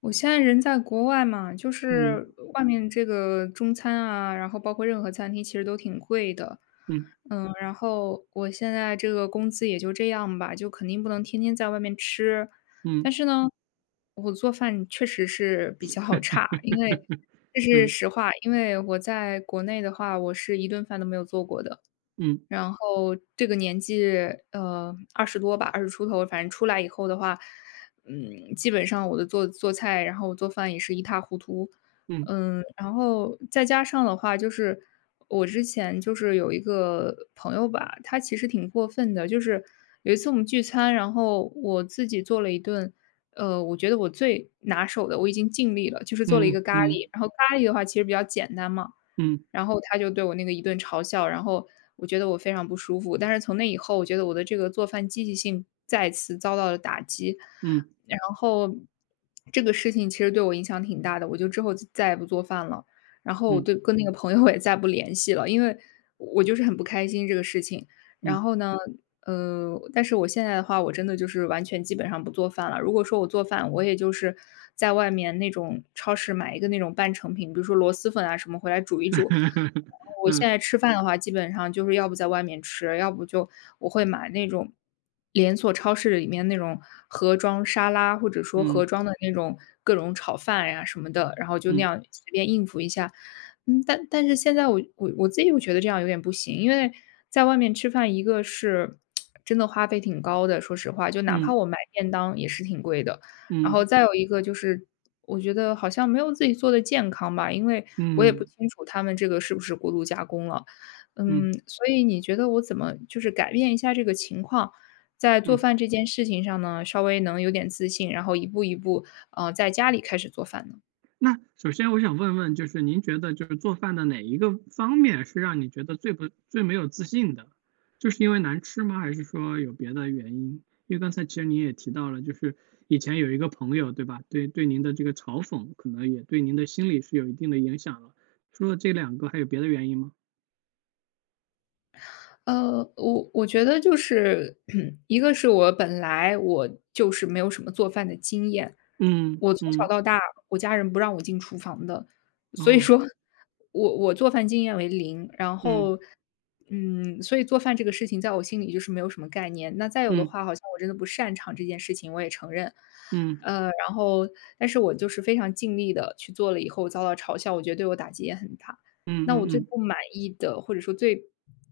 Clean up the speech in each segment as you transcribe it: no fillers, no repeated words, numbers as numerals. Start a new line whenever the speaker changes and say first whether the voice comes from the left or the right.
left: 我现在人在国外嘛，就
right: 嗯
left: 是外面这个中餐啊，然后包括任何餐厅，其实都挺贵的。
right: 嗯
left: 然后我现在这个工资也就这样吧，就肯定不能天天在外面吃。
right: 嗯，
left: 但是呢，我做饭确实是比较 差，因 为这是
right: 嗯
left: 实话。因为我在国内的话，我是一顿饭都没有做过的。
right: 嗯
left: 然后这个年纪，20出头，反正出来以后的话，基本上我的做菜，然后我做饭也是一塌糊涂。
right: 嗯
left: 然后再加上的话，就是我之前就是有一个朋友吧，他其实挺过分的，就是有一次我们聚餐，然后我自己做了一顿，我觉得我最拿手的，我已经尽力了，就是做了一个
right: 嗯
left: 咖
right: 嗯
left: 喱。然后咖喱的话其实比较简单嘛，然后他就对我那个一顿嘲笑，然后我觉得我非常不舒服。但是从那以后，我觉得我的这个做饭积极性再次遭到了打击，
right: 嗯嗯
left: 然后这个事情其实对我影响挺大的，我就之后再也不做饭了，然后我对跟那个朋友也再不联系了，因为我就是很不开心这个事情。
right: 嗯
left: 然
right: 嗯，
left: 后呢，但是我现在的话，我真的就是完全基本上不做饭了。如果说我做饭，我也就是在外面那种超市买一个那种半成品，比如说螺蛳粉啊什么，回来煮一煮。我现
right: 嗯
left: 在吃饭的话，基本上就是要不在外面吃，要不就我会买那种连锁超市里面那种盒装沙拉，或者说盒
right: 嗯
left: 装的那种各种炒饭呀、什么的，然后就
right: 嗯
left: 那样
right: 嗯
left: 随便应付一下。但是现在我自己又觉得这样有点不行，因为在外面吃饭，一个是真的花费挺高的，说实话，就哪怕我买便当也是挺贵的。
right: 嗯
left: 然后
right: 嗯
left: 再有一个就是，我觉得好像没有自己做的健康吧，因为我也不清楚他们这个是不是过度加工了。
right: 嗯嗯
left: 所以你觉得我怎么就是改变一下这个情况，在做
right: 嗯。
left: 饭这件事情上呢，稍微能有点自信，然后一步一步，在家里开始做饭呢？
right: 那首先我想问问，就是您觉得就是做饭的哪一个方面是让你觉得最没有自信的？就是因为难吃吗？还是说有别的原因？因为刚才其实您也提到了，就是以前有一个朋友，对吧？对您的这个嘲讽，可能也对您的心理是有一定的影响了。除了这两个，还有别的原因吗？
left: 我觉得就是 一个是我本来我就是没有什么做饭的经验，
right: 嗯
left: 我从小
right: 嗯，
left: 到大，我家人不让我进厨房的，所以
right: 哦，
left: 说我做饭经验为零，然
right: 嗯
left: 后，所以做饭这个事情在我心里就是没有什么概念。那再有的
right: 嗯
left: 话，好像我真的不擅长这件事情，我也承认。
right: 嗯
left: 呃，然后，但是我就是非常尽力的去做了以后，遭到嘲笑，我觉得对我打击也很大。
right: 嗯
left: 那我
right: 嗯
left: 最
right: 嗯
left: 不满意的，或者说最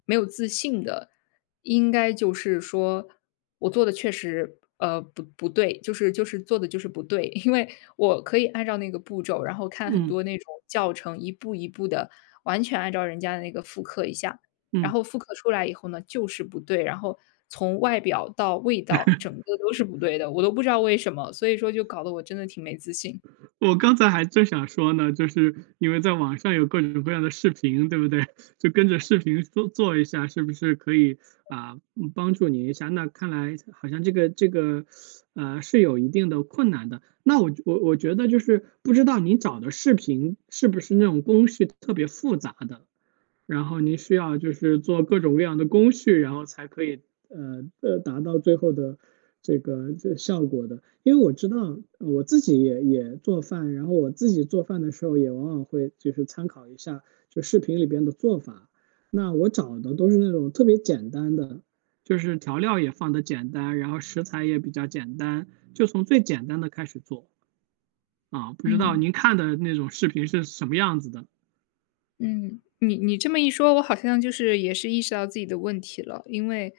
left: 没有自信的，应该就是说我做的确实，不对，就是做的就是不对。因为我可以按照那个步骤，然后
right: 嗯
left: 看很
right: 嗯
left: 多那
right: 嗯
left: 种教程，一步一步的完全按照人家的那个复刻一下，然
right: 嗯。
left: 后复刻出来以后呢，就是不对，然后从外表到味道，整个都是不对的，我都不知道为什么，所以说就搞得我真的挺没自信。
right: 我刚才还正想说呢，就是因为在网上有各种各样的视频，对不对？就跟着视频做做一下，是不是可以啊，帮助你一下？那看来好像这个是有一定的困难的。那我觉得就是不知道你找的视频是不是那种工序特别复杂的，然后您需要就是做各种各样的工序，然后才可以达到最后的这效果的。因为我知道我自己也做饭，然后我自己做饭的时候也往往会就是参考一下就视频里边的做法。那我找的都是那种特别简单的，就是调料也放的简单，然后食材也比较简单，就从最简单的开始做啊。不知道
left: 嗯。
right: 您看的那种视频是什么样子的？
left: 嗯，你这么一说，我好像就是也是意识到自己的问题了，因为，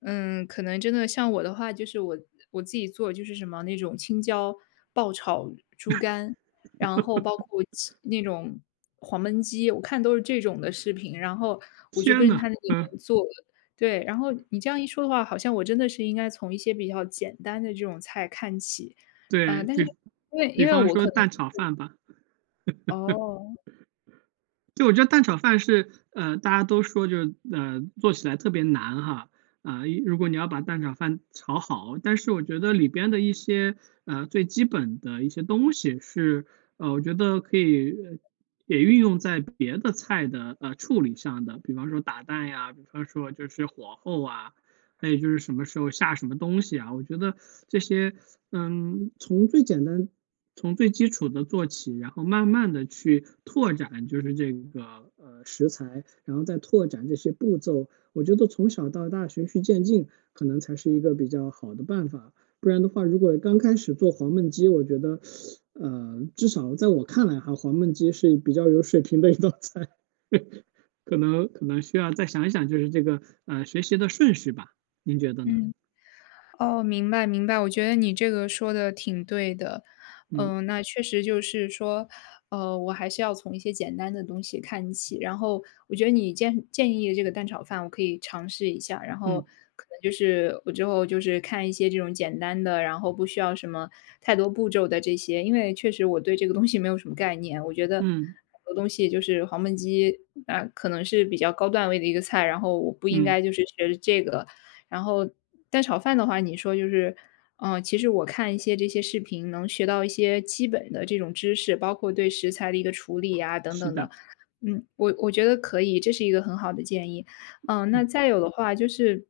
left: 可能真的像我的话，就是我自己做就是什么那种青椒爆炒猪肝，然后包括鸡那种黄焖鸡，我看都是这种的视频，然后我就
right: 天
left: 跟着他
right: 哪，
left: 那里
right: 嗯。
left: 面做。对，然后你这样一说的话，好像我真的是应该从一些比较简单的这种菜看起，
right: 对，
left: 呃，但是
right: 比
left: 因为
right: 比
left: 因为
right: 方
left: 我
right: 说
left: 可能
right: 蛋炒饭吧，
left: 哦，
right: 就我觉得蛋炒饭是，大家都说就是，做起来特别难哈，啊，如果你要把蛋炒饭炒好，但是我觉得里边的一些，最基本的一些东西是，我觉得可以，也运用在别的菜的，处理上的，比方说打蛋呀，比方说就是火候啊，还有就是什么时候下什么东西啊，我觉得这些，从最简单、从最基础的做起，然后慢慢的去拓展，就是这个食材，然后再拓展这些步骤，我觉得从小到大循序渐进，可能才是一个比较好的办法。不然的话，如果刚开始做黄焖鸡，我觉得，至少在我看来哈，黄焖鸡是比较有水平的一道菜，可能需要再想一想，就是这个学习的顺序吧。您觉得呢？
left: 嗯。哦，明白明白，我觉得你这个说的挺对的。
right: 嗯，
left: 那确实就是说，我还是要从一些简单的东西看起。然后，我觉得你建议的这个蛋炒饭，我可以尝试一下。然后，
right: 嗯，
left: 可能就是我之后就是看一些这种简单的，然后不需要什么太多步骤的这些，因为确实我对这个东西没有什么概念。我觉得
right: 嗯，
left: 很多东西就是黄焖鸡，可能是比较高段位的一个菜，然后我不应
right: 嗯，
left: 该就是学这个。然后蛋炒饭的话，你说就是，其实我看一些这些视频，能学到一些基本的这种知识，包括对食材的一个处理啊等
right: 是
left: 等
right: 的，
left: 的。我觉得可以，这是一个很好的建议。那
right: 嗯，
left: 再有的话就是，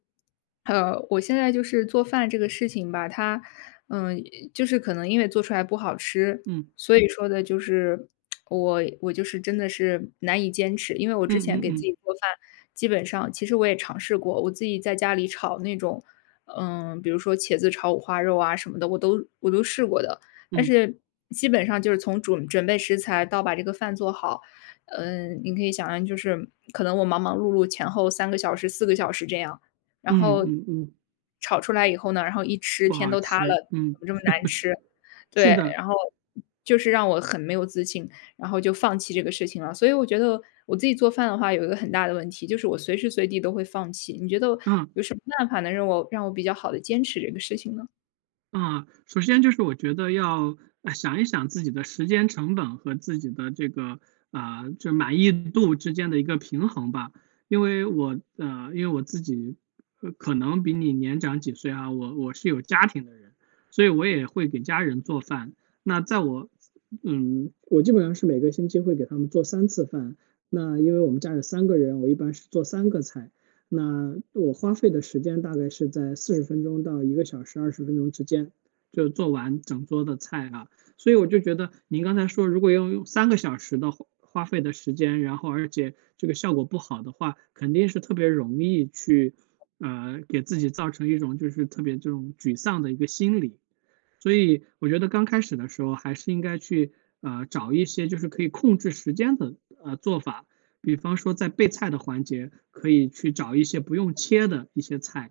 left: 我现在就是做饭这个事情吧，它，嗯，就是可能因为做出来不好吃，
right: 嗯，
left: 所以说的就是我就是真的是难以坚持。因为我之
right: 嗯
left: 前
right: 嗯
left: 给自
right: 嗯，
left: 己做饭，基本上其实我也尝试过，我自己在家里炒那种，比如说茄子炒五花肉啊什么的，我都试过的，但
right: 嗯，
left: 是基本上就是从准备食材到把这个饭做好。你可以想象就是可能我忙忙碌碌前后3个小时、4个小时这样，然
right: 嗯
left: 后
right: 嗯嗯，
left: 炒出来以后呢，然后一吃
right: 不
left: 天
right: 好
left: 都塌
right: 吃，
left: 了，
right: 嗯，
left: 怎么这么难吃？
right: 是
left: 对，
right: 的，
left: 然后就是让我很没有自信，然后就放弃这个事情了。所以我觉得我自己做饭的话，有一个很大的问题，就是我随时随地都会放弃。你觉得
right: 嗯。
left: 有什么办法能让我比较好的坚持这个事情呢？
right: 啊，首先就是我觉得要想一想自己的时间成本和自己的这个啊、就满意度之间的一个平衡吧。因为我自己可能比你年长几岁啊，我是有家庭的人，所以我也会给家人做饭。那在我嗯，我基本上是每个星期会给他们做3次饭。那因为我们家有3个人，我一般是做3个菜。那我花费的时间大概是在40分钟到1个小时20分钟之间，就做完整桌的菜啊。所以我就觉得您刚才说，如果要用3个小时的花费的时间，然后而且这个效果不好的话，肯定是特别容易去，给自己造成一种就是特别这种沮丧的一个心理。所以我觉得刚开始的时候还是应该去，找一些就是可以控制时间的，做法。比方说在备菜的环节，可以去找一些不用切的一些菜，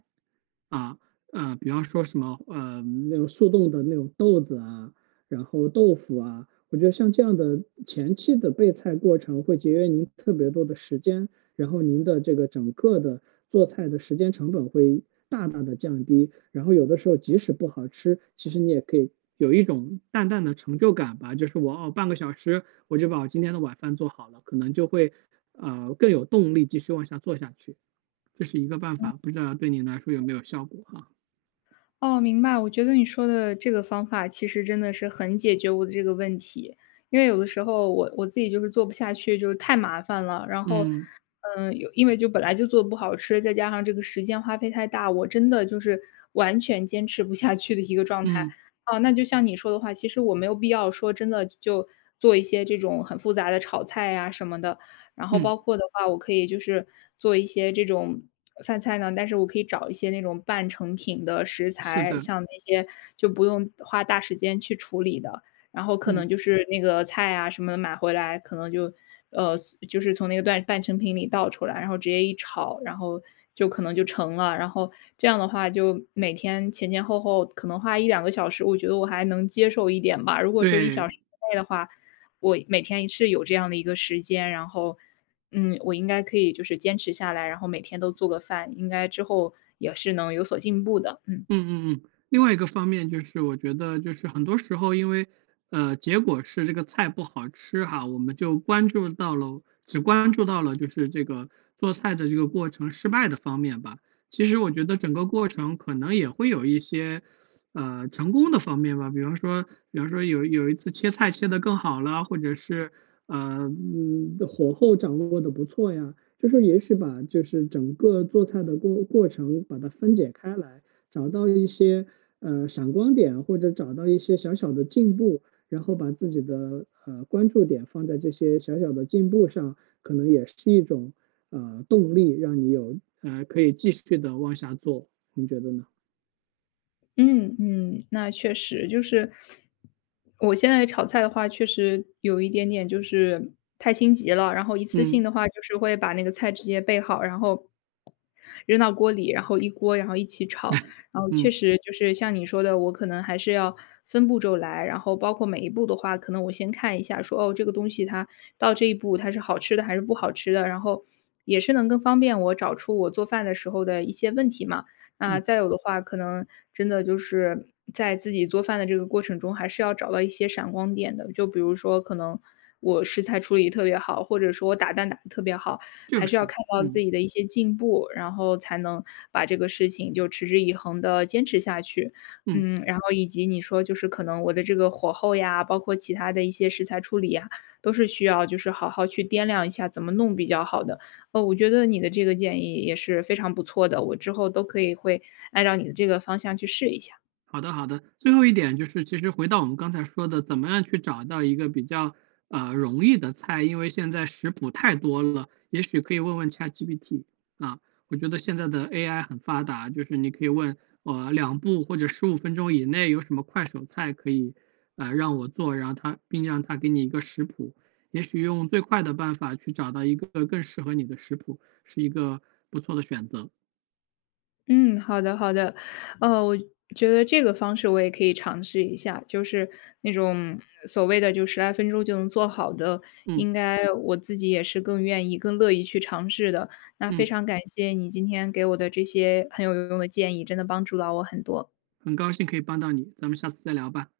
right: 啊，比方说什么，那种速冻的那种豆子啊，然后豆腐啊，我觉得像这样的前期的备菜过程会节约您特别多的时间，然后您的这个整个的做菜的时间成本会大大的降低，然后有的时候即使不好吃，其实你也可以有一种淡淡的成就感吧，就是我半个小时我就把我今天的晚饭做好了，可能就会更有动力继续往下做下去，这是一个办法，不知道对您来说有没有效果哈？
left: 哦，明白。我觉得你说的这个方法其实真的是很解决我的这个问题，因为有的时候我自己就是做不下去，就是太麻烦了。然后，
right: 嗯
left: 有因为就本来就做不好吃，再加上这个时间花费太大，我真的就是完全坚持不下去的一个状态。
right: 嗯
left: 那就像你说的话，其实我没有必要说真的就做一些这种很复杂的炒菜呀什么的，然后
right: 嗯，
left: 包括的话，我可以就是做一些这种饭菜呢，但是我可以找一些那种半成品的食
right: 是
left: 材，
right: 的，
left: 像那些就不用花大时间去处理的。然后可
right: 嗯，
left: 能就是那个菜啊什么的买回来，可能就呃，就是从那个半成品里倒出来，然后直接一炒，然后就可能就成了。然后这样的话，就每天前前后后可能花一两个小时，我觉得我还能接受一点吧。如果说一
right: 对。
left: 小时之内的话，我每天是有这样的一个时间，然后，我应该可以就是坚持下来，然后每天都做个饭，应该之后也是能有所进步的。嗯。
right: 嗯嗯嗯，另外一个方面就是我觉得就是很多时候因为，结果是这个菜不好吃哈，我们就关注到了只关注到了就是这个做菜的这个过程失败的方面吧。其实我觉得整个过程可能也会有一些，成功的方面吧，比方说有一次切菜切的更好了，或者是，火候掌握的不错呀，就是也许把就是整个做菜的过程把它分解开来。找到一些闪光点，或者找到一些小小的进步，然后把自己的关注点放在这些小小的进步上，可能也是一种动力，让你有可以继续的往下做，你觉得呢？
left: 嗯，那确实就是，我现在炒菜的话，确实有一点点就是太心急了。然后一次
right: 嗯
left: 性的话，就是会把那个菜直接备好，然后扔到锅里，然后一锅，然后一起炒。然后确
right: 嗯
left: 实就是像你说的，我可能还是要分步骤来，然后包括每一步的话，可能我先看一下说，哦，这个东西它到这一步它是好吃的还是不好吃的，然后也是能更方便我找出我做饭的时候的一些问题嘛。
right: 嗯，
left: 那再有的话，可能真的就是在自己做饭的这个过程中，还是要找到一些闪光点的。就比如说，可能我食材处理特别好，或者说我打蛋打得特别好，
right: 就
left: 还是要
right: 是，
left: 看到自
right: 嗯
left: 己的一些进步，然后才能把这个事情就持之以恒的坚持下去。
right: 嗯。
left: 然后以及你说就是可能我的这个火候呀，包括其他的一些食材处理呀，都是需要就是好好去掂量一下怎么弄比较好的。哦，我觉得你的这个建议也是非常不错的，我之后都可以会按照你的这个方向去试一下。
right: 好的，好的。最后一点就是，其实回到我们刚才说的，怎么样去找到一个比较容易的菜？因为现在食谱太多了，也许可以问问 ChatGPT 啊。我觉得现在的 AI 很发达，就是你可以问2步或者15分钟以内有什么快手菜可以让我做，然后他并让他给你一个食谱。也许用最快的办法去找到一个更适合你的食谱，是一个不错的选择。
left: 嗯，好的好的，我觉得这个方式我也可以尝试一下，就是那种所谓的就10来分钟就能做好的，
right: 嗯
left: 应该我自己也是更愿意、更乐意去尝试的。那非
right: 嗯，
left: 常感谢你今天给我的这些很有用的建议，真的帮助到我很多。
right: 很高兴可以帮到你，咱们下次再聊吧。